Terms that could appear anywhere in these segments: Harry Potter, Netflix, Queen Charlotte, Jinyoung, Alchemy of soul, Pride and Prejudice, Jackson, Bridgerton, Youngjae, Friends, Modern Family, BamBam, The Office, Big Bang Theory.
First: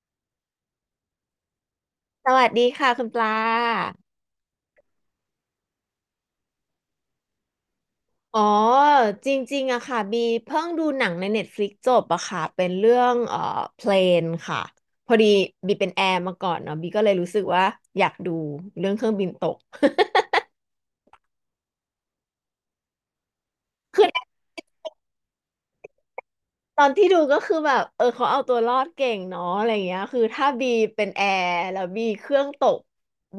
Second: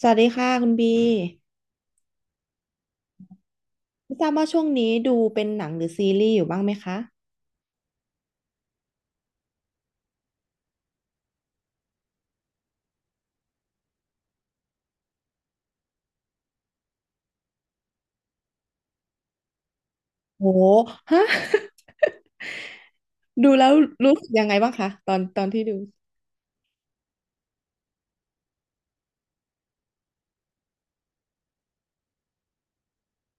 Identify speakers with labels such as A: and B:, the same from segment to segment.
A: สวัสดีค่ะคุณบี
B: สวัสดีค่ะคุณปลา
A: ไม่ทราบว่าช่วงนี้ดูเป็นหนังหรือซีรีส์อยู่บ้างไหมคะ
B: อ๋อจริงๆอะค่ะบีเพิ่งดูหนังใน Netflix จบอะค่ะเป็นเรื่องเพลนค่ะพอดีบีเป็นแอร์มาก่อนเนาะบีก็เลยรู้สึกว่าอยากดูเรื่องเครื่องบินตก
A: โหฮะ ดูแล้วรู้สึก ยังไงบ้างคะตอนที่ดู
B: ตอนที่ดูก็คือแบบเออเขาเอาตัวรอดเก่งเนาะอะไรเงี้ยคือถ้าบีเป็นแอร์แล้วบีเครื่องตก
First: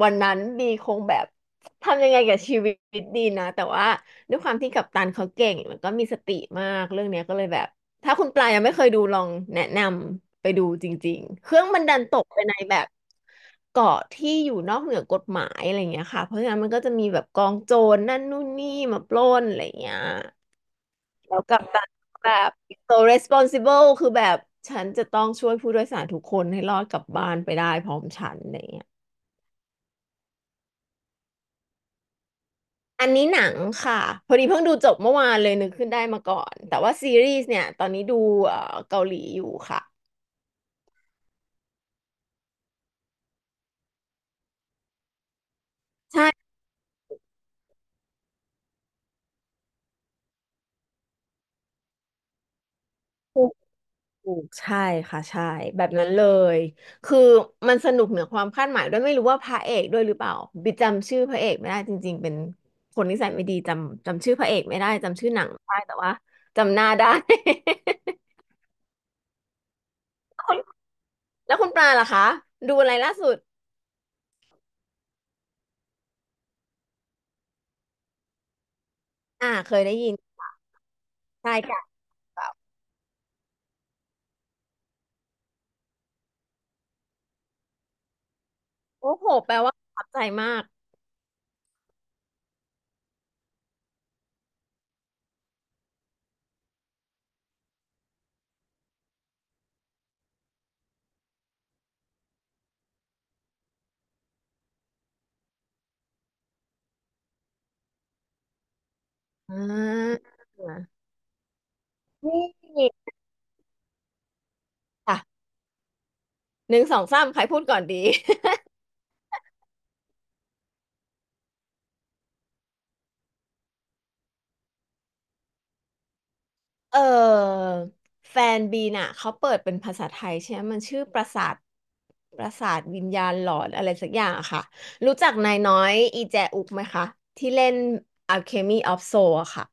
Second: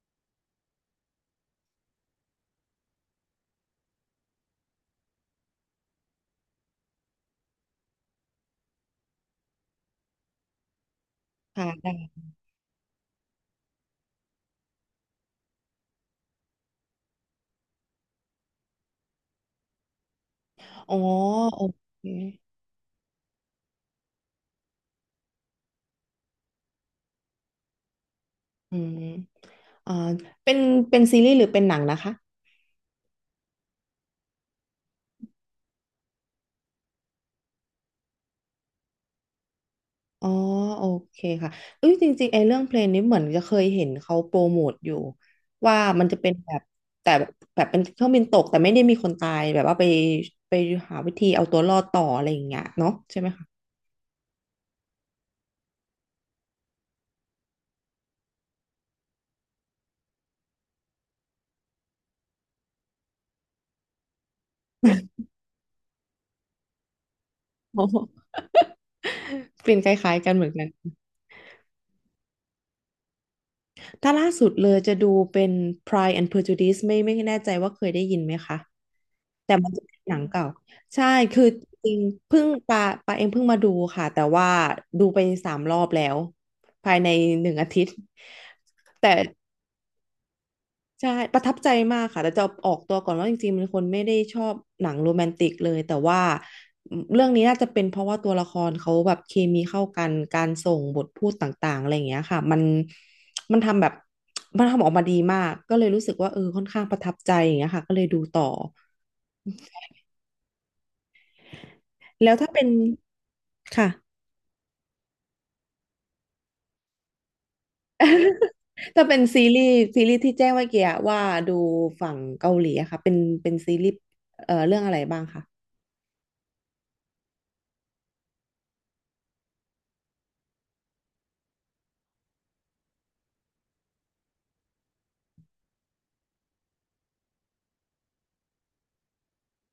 B: วันนั้นบีคงแบบทำยังไงกับชีวิตดีนะแต่ว่าด้วยความที่กัปตันเขาเก่งแล้วก็มีสติมากเรื่องเนี้ยก็เลยแบบถ้าคุณปลายยังไม่เคยดูลองแนะนำไปดูจริงๆเครื่อ
A: ค่ะ
B: งมันดันต
A: ได้
B: กไปในแบบเกาะที่อยู่นอกเหนือกฎหมายอะไรเงี้ยค่ะเพราะงั้นมันก็จะมีแบบกองโจรนั่นนู่นนี่มาปล้นอะไรเงี้ย
A: อ๋อ
B: แล้วกั
A: โอ
B: ปตัน
A: เค
B: แบบ so responsible คือแบบฉันจะต้องช่วยผู้โดยสารทุกคนให้รอดกลับบ้านไปได้พร้อมฉันอะไร
A: อื
B: เงี้ย
A: มอ่าเป็นซีรีส์หรือเป็นหนังนะคะ
B: อันนี้หนังค่ะ พอดีเพิ่งดูจบเมื่อวานเลยนึกขึ้นได้มาก่อน แต่ว่าซีรีส์เนี่ยตอนนี้ดูเกาหลีอยู่ค่ะ
A: อ๋อโอเคค่ะเอ้ยจริงๆไอ้เรื่องเพลงนี้เหมือนจะเคยเห็นเขาโปรโมทอยู่ว่ามันจะเป็นแบ
B: ใช่
A: บแต่แบบเป็นเครื่องบินตกแต่ไม่ได้มีคนตายแบบว่าไปไปหาวิธีเอาตัวรอดต่ออะไรอย่างเงี้ยเนาะใช่ไหม
B: ถู
A: คะ
B: กถูกใช่ค่ะใช่แบบนั้นเลย คือมันสนุกเหนือความคาดหมายด้วยไม่รู้ว่าพระเอกด้วยหรือเปล่า บิกจำชื่อพระเอกไม่ได้จริงๆเป็นคนนิสัยไม่ดีจำชื่อพระเอกไม่ได้จำชื่อหนังไม่ได้แต่ว่าจำหน้าได้
A: โอ้โห กลิ่นคล้ายๆกันเหมือ
B: คุ
A: น
B: ณ
A: กัน
B: แล้วคุณปลาล่ะคะดูอะไรล่าสุด
A: ถ้าล่าสุดเลยจะดูเป็น Pride and Prejudice ไม่แน่ใจว่าเคยได้ยินไหมคะ
B: อ่า
A: แต่มัน
B: เค
A: จะ
B: ยได้
A: เป็น
B: ยิ
A: ห
B: น
A: นังเก่าใช่คือ
B: ใช่ค่ะ
A: จริงเพิ่งปาเองเพิ่งมาดูค่ะแต่ว่าดูไปสามรอบแล้วภายในหนึ่งอาทิตย์แต่
B: โอ้โหแปลว่าประทับใจมาก
A: ใช่ประทับใจมากค่ะแต่จะออกตัวก่อนว่าจริงๆเป็นคนไม่ได้ชอบหนังโรแมนติกเลยแต่ว่าเรื่องนี้น่าจะเป็นเพราะว่าตัวละครเขาแบบเคมีเข้ากันการส่งบทพูดต่างๆอะไรอย่างเงี้ยค่ะมันทำแบบมันทำออกมาดีมากก็เลยรู้สึกว่าเออค่อนข้างประทับใจอย่างเงี้ยค่ะก็เลยดูต่อ
B: อ่า
A: แล้ว
B: นี่
A: ถ้าเป็นค่ะ
B: ค่ะหนึ่งสองสามใครพูดก่อนดี
A: ถ้าเป็นซีรีส์ที่แจ้งเมื่อกี้อะว่าดูฝั่งเกาหลีอะค่ะเป็นซีรีส์เรื่องอะไรบ้างคะ
B: เออแฟนบีน่ะเขาเปิดเป็นภาษาไทยใช่ไหมมันชื่อปราสาทวิญญาณหลอนอะไรสักอย่างอะค่ะรู้จักนายน้อยอีแจอุกไหมคะที่เล่น Alchemy of Soul อะค่ะ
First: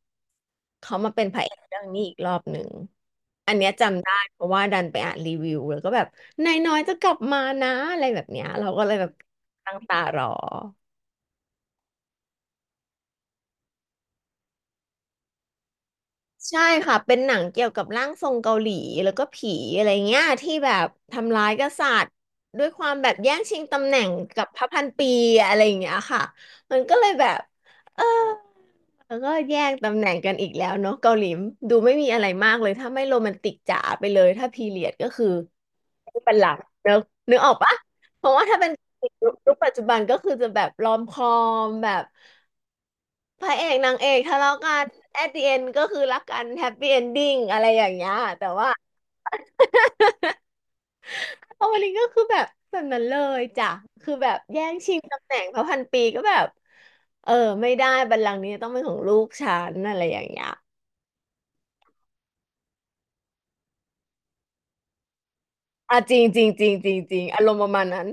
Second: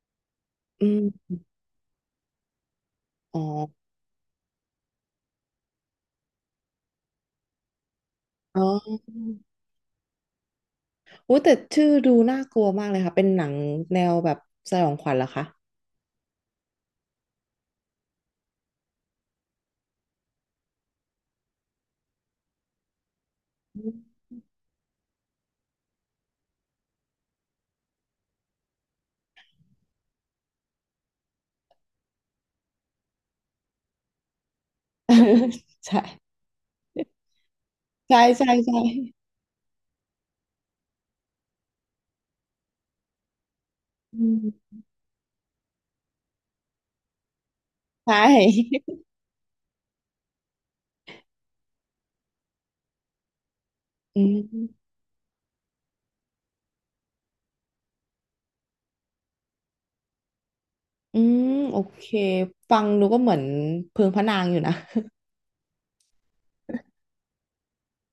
A: อื
B: เขามาเป็น
A: ม
B: พระเอกเรื่องนี้อีกรอบหนึ่ง
A: อ๋อ
B: อันเนี้ยจำได้เพราะว่าดันไปอ่านรีวิวแล้วก็แบบนายน้อยจะกลับมานะอะไรแบบเนี้ย
A: อ๋อ
B: เราก็เลยแบบตั้งตารอ
A: โอ้แต่ชื่อดูน่ากลัวมากเลยค่ะเป็นหนังแนวแบบสยองขวัญเหรอคะ
B: ใช่ค่ะเป็นหนังเกี่ยวกับร่างทรงเกาหลีแล้วก็ผีอะไรเงี้ยที่แบบทำร้ายกษัตริย์ด้วยความแบบแย่งชิงตำแหน่งกับพระพันปีอะไรอย่างเงี้ยค่ะมันก็เลยแบบเออแล้วก็แย่งตำแหน่งกันอีกแล้วเนาะเกาหลีดูไม่มีอะไรมากเลยถ้าไม่โรแมนติกจ๋าไปเลยถ้าพีเรียดก็คือ
A: ใช่
B: ไม่เป็นหลักเนอะนึกออกปะ
A: ใช่
B: เพราะว่า
A: ใช่
B: ถ้าเป็น
A: ใช่
B: ยุคปัจจุบันก็คือจะแบบรอมคอมแบบ พระเอกนางเอก
A: อื
B: ทะเลาะ
A: ม
B: กัน at the end ก็คือรักกัน happy ending อะไรอย่าง
A: ใช
B: เงี้ยแต่ว่า
A: ่
B: โอวัลินก็คือแบบนั้นเลยจ้ะคือ
A: อื
B: แบบแย่ง
A: ม
B: ชิงตำแหน่งพระพันปีก็แบบเออไม่ได้บัลลังก์นี้ต้องเป็นของลูกฉันอะไรอย่างเงี้ย
A: อืมโอเคฟังดูก็เหมือนเพิงพระนางอยู่นะ
B: อ่ะจริงจริงจริงจริงจริงอารมณ์ประมาณนั้น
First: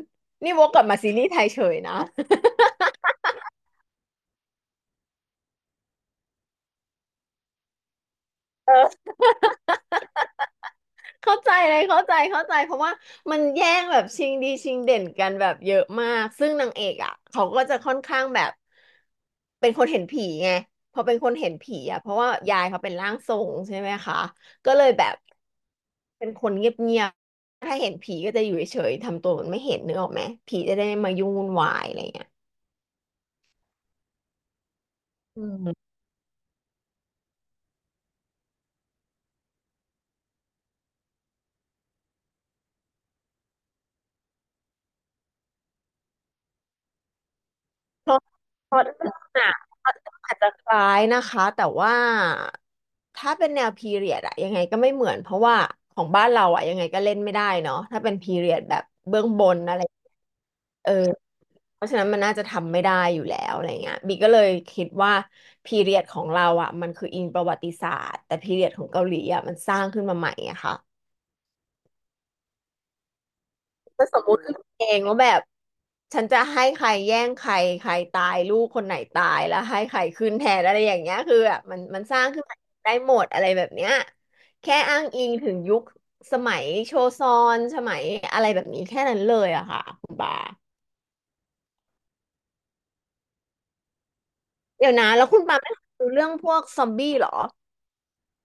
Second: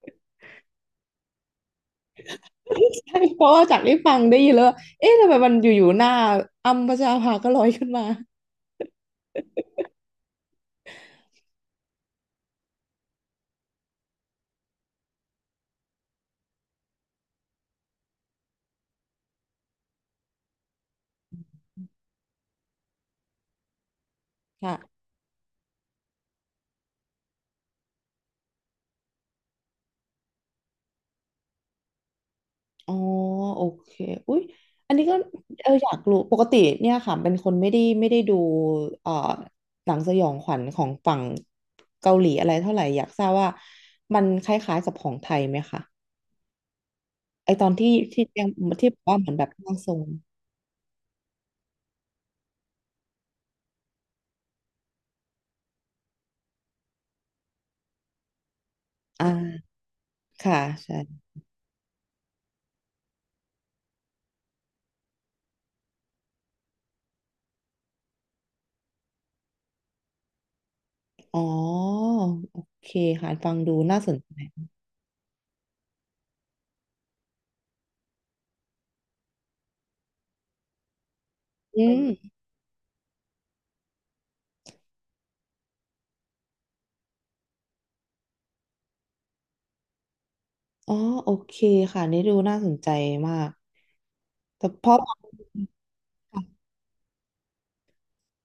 B: นี่วกกลับมาซีรีส์ไทยเฉยนะ
A: ใช่เพราะว่าจากที่ฟังได้ยินแล้วว่าเอ๊ะทำไมมันอยู่ๆหน้าอัมพชราภาก็ลอยขึ้นมา
B: เข้าใจเลยเข้าใจเข้าใจเพราะว่ามันแย่งแบบชิงดีชิงเด่นกันแบบเยอะมากซึ่งนางเอกอ่ะเขาก็จะค่อนข้างแบบเป็นคนเห็นผีไงพอเป็นคนเห็นผีอ่ะเพราะว่ายายเขาเป็นร่างทรงใช่ไหมคะก็เลย
A: ค่ะ
B: แบบเป็นคนเงียบๆถ้าเห็นผีก็จะอยู่เฉยๆทำตัวเหมือนไม่เห็นนึกออกไหมผีจะได้ไม่มายุ่งวุ่นวายอะไรเงี้ย
A: อ๋อโอเคอุ๊ยอันนี้ก็
B: อื
A: เอออ
B: ม
A: ยากรู้ปกติเนี่ยค่ะเป็นคนไม่ได้ดูเอ่อหนังสยองขวัญของฝั่งเกาหลีอะไรเท่าไหร่อยากทราบว่ามันคล้ายๆกับของไทยไหมคะไอตอนที่
B: เพราะ
A: ที่ยัง
B: เพราะ
A: ที่บอก
B: อ่อ
A: ว่าเห
B: ง
A: มือนแบบ
B: อะ
A: ร่างทรง
B: อาจจะคล้ายนะคะ แต่ว่าถ้าเป็นแนวพีเรียดอะยังไงก็ไม่เหมือนเพราะว่าของบ้านเราอะยังไงก็เล่นไม่ได้เนาะถ้าเป็นพีเรียดแบบเบื้องบน
A: อ่า
B: อะไร
A: ค่ะ
B: เออ
A: ใช่
B: เพราะฉะนั้นมันน่าจะทำไม่ได้อยู่แล้วอะไรเงี้ยบีก็เลยคิดว่าพีเรียดของเราอะมันคืออิงประวัติศาสตร์แต่พีเรียดของเกาหลีอะมันสร้างขึ้นมาใหม่อะค่ะ
A: อ๋อโอเคค่ะฟังดูน่า
B: ถ้า
A: ส
B: ส
A: น
B: ม
A: ใจ
B: มุติขึ้นมาเองว่าแบบฉันจะให้ใครแย่งใครใครตายลูกคนไหนตายแล้วให้ใครขึ้นแทนอะไรอย่างเงี้ยคือแบบมัน
A: อื
B: มันสร้าง
A: ม
B: ขึ้นมาได้หมดอะไรแบบเนี้ยแค่อ้างอิงถึงยุคสมัยโชซอนสมัยอะไรแบบนี้แค่นั้นเลยอะค่ะคุณปา
A: อ๋อโอเคค่ะนี่ดูน่าสนใจมากแต่เพ
B: เดี๋ยว
A: ราะ
B: นะแล้วคุณปาไม่ดูเรื่องพวกซอมบี้เหรอ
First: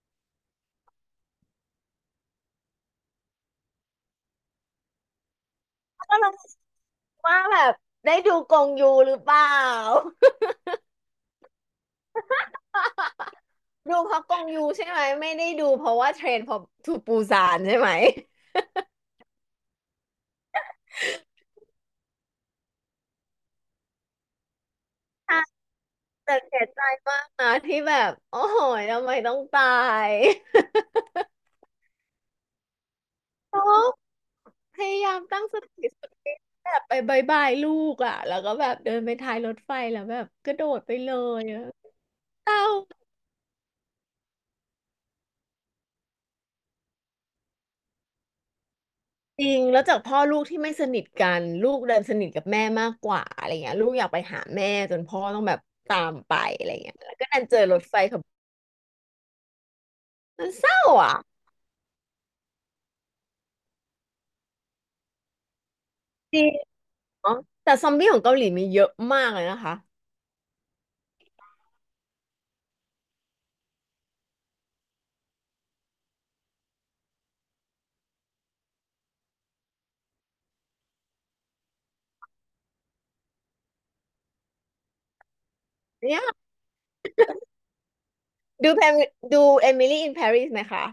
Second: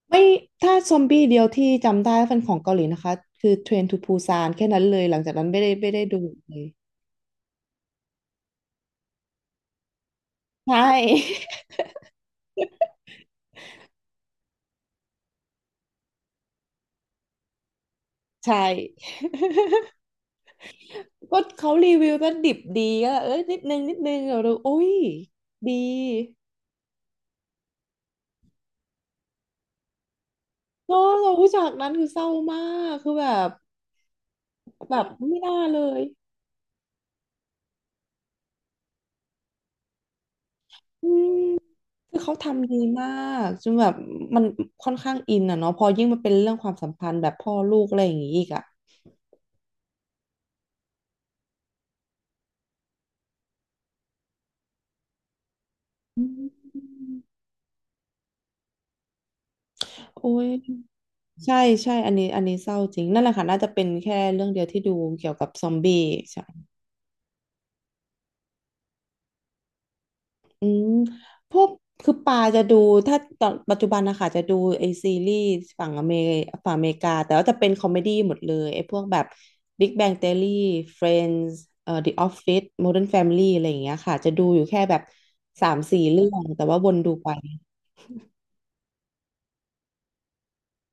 A: ไม่ถ้าซอมบี้เดียวที่จำได้ว่าเป็นของเกาหลีนะคะคือเทรนทูปูซานแค่นั้นเลยหลังจากนั้นไม่ได้
B: ก็
A: ดู
B: ลอง
A: เลย
B: ว่าแบบได้ดูกงยูหรือเปล่า
A: ใช่
B: ดูเพราะกงยูใช่ไหมไม่ได้ดูเพราะว่าเทรนพอทูปูซานใช่ไหม
A: ใช่ ก็เขารีวิวก็ดิบดีก็เอ้ยนิดนึงนิดนึงเราอุ้ย
B: ใช่
A: ดี
B: แต่เสียใจมากนะที่แบบโอ้โหยทำไมต้องตาย
A: เนอะเราผู้จากนั้นคือเศร้ามากคือแบบ
B: โอพ
A: แบ
B: ยา
A: บ
B: ยาม
A: ไม่
B: ตั้ง
A: น่า
B: ส
A: เล
B: ติ
A: ย
B: สุดฤทธิ์แบบไปบายบายลูกอ่ะแล้วก็แบบเดินไปท้ายรถไฟแล้วแบบกระโดดไปเลยอะ
A: คือเขา
B: เศร้า
A: ทำดีมากจนแบบมันค่อนข้างอินอ่ะเนาะพอยิ่งมันเป็นเรื่องความสัมพันธ์แบบพ่อลูกอะไรอย่างงี้อีกอ่ะ
B: จริงแล้วจากพ่อลูกที่ไม่สนิทกันลูกเดินสนิทกับแม่มากกว่าอะไรเงี้ยลูกอยากไปหาแม่จนพ่อต้องแบบตาม
A: อื
B: ไปอะ
A: ม
B: ไรเงี้ยแล้วก็ดันเจอรถไฟขับ
A: โอ้
B: มั
A: ย
B: นเศร้าอ่ะ
A: ใช่ใช่อันนี้อันนี้เศร้าจริงนั่นแหละค่ะน่าจะเป็นแค่เรื่องเดียวที่ดูเกี่ยวกับซอมบี้
B: จ
A: ใช่
B: ริงเนาะแต่ซอมบี้ของเกาหลีมีเยอะมากเลยนะคะ
A: อืมพวกคือปาจะดูถ้าตอนปัจจุบันนะคะจะดูไอซีรีส์ฝั่งอเมริฝั่งอเมริกาแต่ว่าจะเป็นคอมเมดี้หมดเลยไอพวกแบบ Big Bang Theory Friends The Office Modern Family อะไรอย่างเงี้ยค่ะจะดูอยู่แค่แบบสามสี่
B: เนี่
A: เรื่
B: ย
A: องแต่ว่าวนดูไป
B: ดูแพมดูเอมิลี่อินปารีสไหมคะ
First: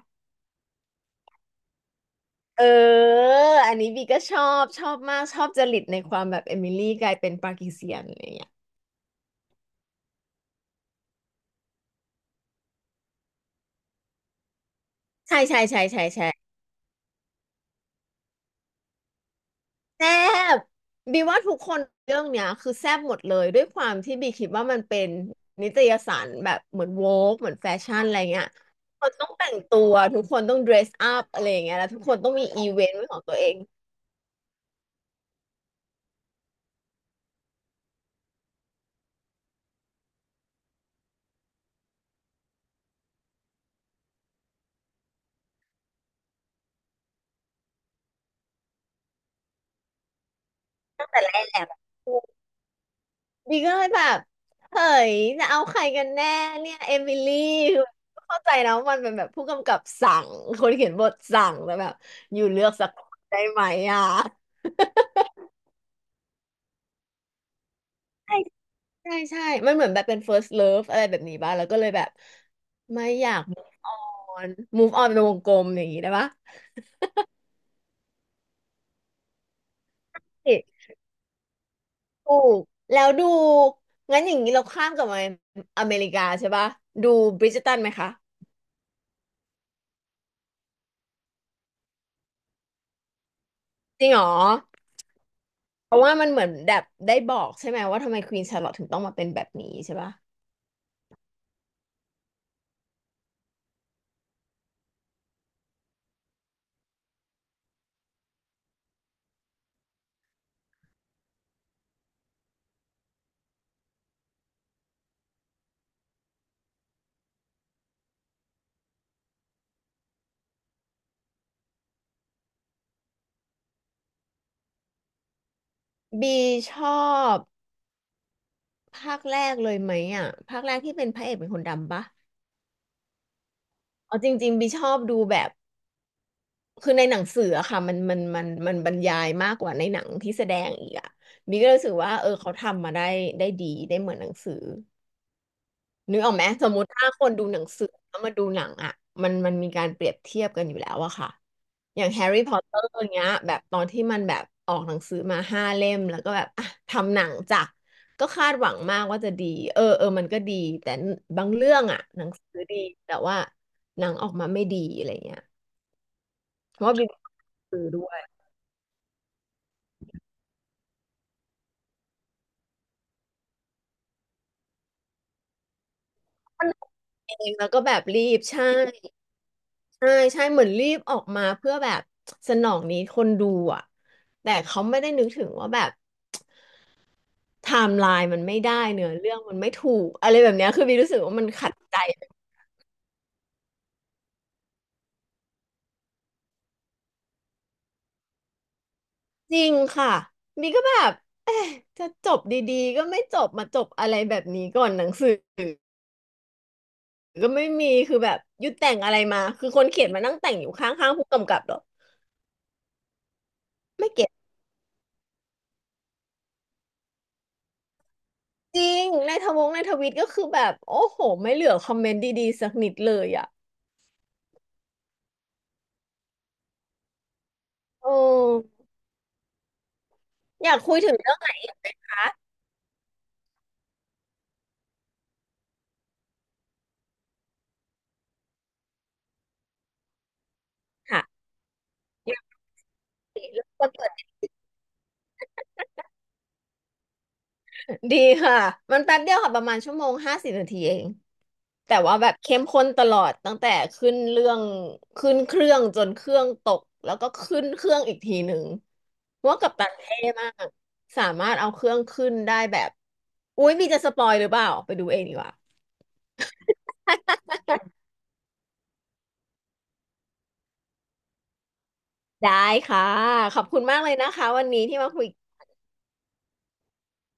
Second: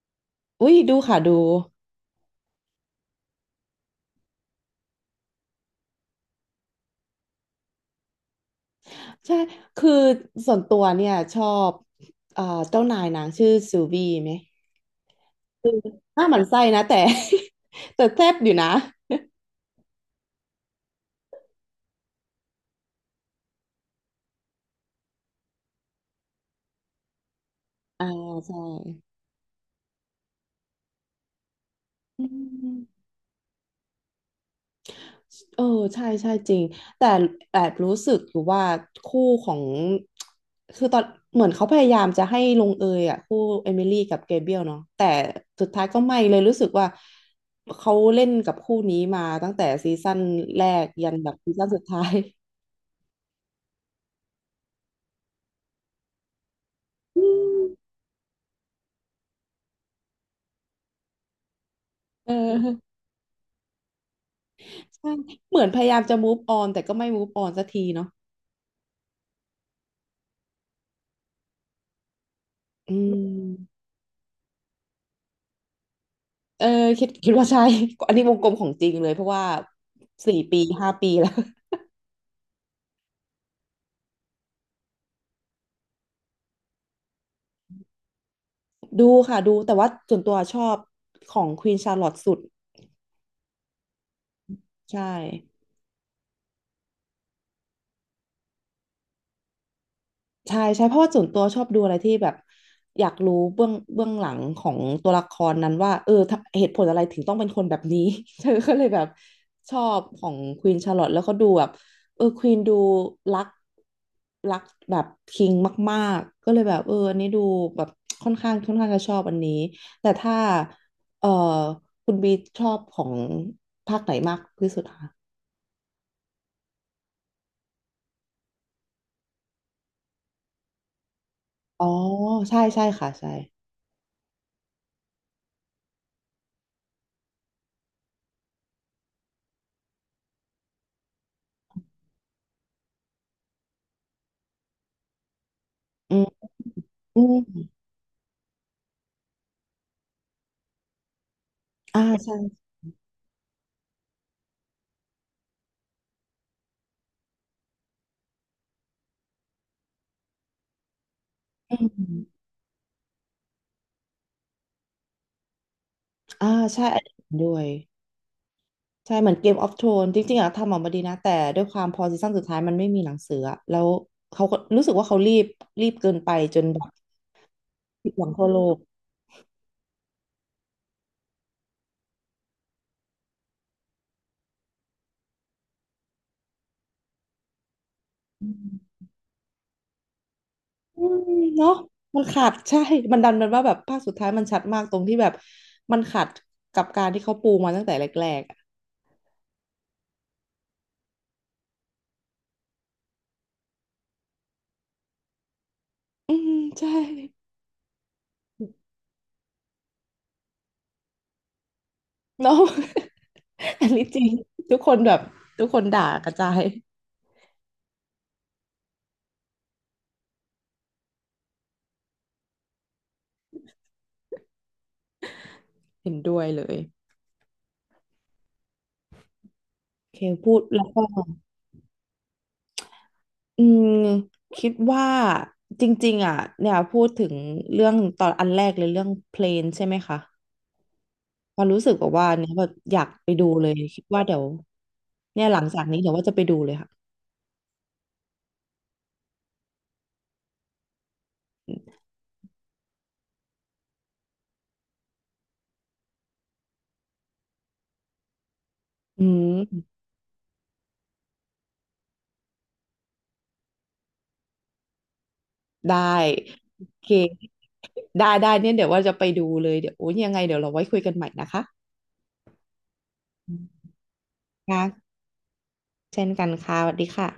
A: อุ้ยดูค่ะดู
B: เอออันนี้บีก็ชอบชอบมากชอบจริตในความแบบเอมิลี่กลายเป็นปากีเซียนอะไรอย่างเงี้ย
A: ใช่คือส่วนตัวเนี่ยชอบเอ่อเจ้านายนางชื่อซูวีไหม
B: ใช่ใช่ใช่ใช่
A: หน้าหมั่น
B: ใช่
A: ไส้นะแต่ แต่แซ่บอยู่นะ
B: แซ่บบีว่าทุกคนเรื่องเนี้ยคือแซ่บหมดเลยด้วยความที่บีคิดว่ามันเป็นนิตยสารแบบเหมือนโวกเหมือนแฟชั่น
A: อ่า
B: อะไรเงี้ย
A: ใช่
B: ทุกคนต้องแต่งตัวทุกคนต้องเดรสอัพอะไรอย่างเงี้ยแล้วทุกคน
A: อื
B: ต้องมีอี
A: ม
B: เวนต์เป็นของตัวเอง
A: เออใช่ใช่จริงแต่แอบรู้สึกอยู่ว่าคู่ของคือตอนเหมือนเขาพยายามจะให้ลงเอยอ่ะคู่เอมิลี่กับเกเบรียลเนาะแต่สุดท้ายก็ไม่เลยรู้สึกว่าเขาเล่นกับคู่นี้มาตั้งแต่ซีซั่นแรกยันแบบซี
B: แซ่
A: ซั่นสุ
B: บ
A: ดท้าย
B: ดีก็เลยแบบเฮ้ยจะเอาใครกันแน่เนี่ยเอมิ
A: อื
B: ลี่
A: ม
B: คือเข้าใจนะว่ามันเป็นแบบผู้กำกับสั่งคนเขียนบทสั่งแต่แบบ
A: เอ
B: อยู่เลือกสั
A: อ
B: กคนได้ไหมอ่ะ
A: ใช่เหมือนพยายามจะ move on แต่ก็ไม่ move on สักทีเนาะ
B: ใช่ใช่ใช่มันเหมือนแบบเป็น first love อะไรแบบนี้บ้างแล้วก็เลยแบบ
A: อื
B: ไม่อยาก move
A: ม
B: on move on เป็นวงกลมอย่างนี้ได้ปะ
A: เออคิดว่าใช่ อันนี้วงกลมของจริงเลยเพราะว่าสี่
B: นี่
A: ปีห้าปีแล้ว
B: ถูกแล้วดูงั้นอย่างนี้เราข้ามกลับมาอเมริกาใช่ป่ะดูบริจตันไหมคะ
A: ดูค่ะดูแต่ว่าส่วนตัวชอบของควีนชาร์ลอตสุด
B: จริงเหรอ
A: ใช่
B: เพราะว่ามันเหมือนแบบได้บอกใช่ไหมว่าทำไมควีนชาร์ลอตถึงต้องมาเป็นแบบนี้ใช่ปะ
A: ใช่ใช่เพราะว่าส่วนตัวชอบดูอะไรที่แบบอยากรู้เบื้องหลังของตัวละครนั้นว่าเออถ้าเหตุผลอะไรถึงต้องเป็นคนแบบนี้ เธอก็เลยแบบชอบของควีนชาร์ลอตแล้วก็ดูแบบเออควีนดูรัก แบบคิงมากๆก็เลยแบบเอออันนี้ดูแบบค่อนข้างจะชอบอันนี้แต่ถ้าเออคุณบีชอบของภาคไหนมากที่สุดคะ
B: บีชอบภาคแรกเลยไหมอ่ะภาคแรกที่เป็นพระเอกเป็นคน
A: อ๋อ
B: ดำปะ
A: ใช่ใช่ค่ะใช่
B: เอาจริงๆบีชอบดูแบบคือในหนังสืออะค่ะมันบรรยายมากกว่าในหนังที่แสดงอีกอ่ะบีก็รู้สึกว่าเออเขาทำมาได้ได้ดีได้เหมือนหนังสือ
A: อื
B: นึก
A: ม
B: ออกไหมสมมติถ้า
A: อื
B: คนดูหนั
A: ม
B: งสือแล้วมาดูหนังอ่ะมันมันมีการเปรียบเทียบกันอยู่แล้วอะค่ะอ
A: อ่า
B: ย่างแฮร์
A: ใช่
B: รี่พอตเตอร์เงี้ยแบบตอนที่มันแบบออกหนังสือมาห้าเล่มแล้วก็แบบอ่ะทำหนังจ้ะก็คาดหวังมากว่าจะดีเออเออมันก็ดีแต่บางเรื่
A: อื
B: องอ่ะหนัง
A: ม
B: สือดี แต่ว่าหนังออกมาไม่ดีอะไรเงี้ย
A: อ่า
B: เพ
A: ใช่
B: ราะว่า
A: อัน
B: บิน
A: นี้เห็นด้วย
B: สือด้วย
A: ใช่เหมือนเกมออฟโทนจริงๆอะทำออกมาดีนะแต่ด้วยความพอซีซั่นสุดท้ายมันไม่มีหนังสืออะแล้วเขาก็รู้สึกว่าเขารีบเกินไปจน
B: มัน
A: แบบ
B: เองแล้วก็แบบ
A: ผิดห
B: รี
A: วัง
B: บ
A: ทั่วโล
B: ใช่
A: ก
B: ใช่ใช่เหมือนรีบออกมาเพื่อแบบสนองนี้คนดูอ่ะแต่เขาไม่ได้นึกถึงว่าแบบ ไทม์ไลน์มันไม่ได้เนื้อเรื่องมันไม่ถูกอะไรแบบเนี้ยคือบี
A: อื
B: รู้สึ
A: ม
B: กว่ามันขั
A: เนาะ
B: ดใจ
A: มันขาดใช่ มันดันมันว่าแบบภาคสุดท้ายมันชัดมากตรงที่แบบมันขัดกับการที่เขาปูมาตั้งแต่แรกๆอะ
B: จริงค่ะบีก็แบบเอ๊ะจะจบดีๆก็ไม่จบมาจบอะไรแบบนี้ก่อนหนังสือ
A: อืมใช่
B: ก็ไม่มีคือแบบยุดแต่งอะไรมาคือคนเขียนมานั่งแต่งอยู่ข้างๆผู้กำกับเหรอ
A: เนาะ อันนี้
B: ไม่
A: จริ
B: เก็
A: ง
B: ต
A: ทุกคนแบบทุกคนด่ากระจาย
B: จริงในทวิตก็คือแบบโอ้โหไม่เหลือคอมเมนต์ดีๆสักนิดเลยอ่ะ
A: เห็นด้วยเลย
B: โอ้
A: โอเคพูด
B: อยาก
A: แล้ว
B: คุย
A: ก็
B: ถึงเรื่องไหนอีกไหมคะ
A: อืมคิดว่าจริงๆอ่ะเนี่ยพูดถึงเรื่องตอนอันแรกเลยเรื่องเพลนใช่ไหมคะ
B: ค่ะ
A: พอรู้สึกแบบว่า
B: อยาก
A: เนี่ยแบบอยากไปดูเลย
B: คุ
A: คิดว่า
B: ย
A: เดี๋ยวเนี่ยหลังจากนี้เดี๋ยวว่าจะไปดูเลยค่ะ
B: ดีค่ะ มันแป๊บเดียวค่ะประมาณชั่วโมง50นาทีเองแต่ว่าแบบเข้มข้นตลอดตั้งแต่ขึ้นเรื่องขึ้นเครื่องจนเครื่องตกแล้วก็ขึ้นเครื่องอีกทีหนึ่ง
A: อื
B: เพราะว่ากัปตั
A: ม
B: นเท่มากสามารถเอาเครื่องขึ้นได้แบบอุ๊ยมีจะสปอยหรือเปล่าไปดูเองดีกว่า
A: ได้โอเคได้ได้เนี่ยเดี๋ยวว่าจะไปดูเลยเดี๋ยวโอ้ยยังไงเดี๋ยวเราไว้คุยกันใหม่นะคะ
B: ได้ค่ะ
A: อื
B: ขอบคุณ
A: ม
B: มากเลยนะคะวันนี้ที่มา
A: ค่ะ
B: คุย
A: เช่นกันค่ะสวัสดีค่ะ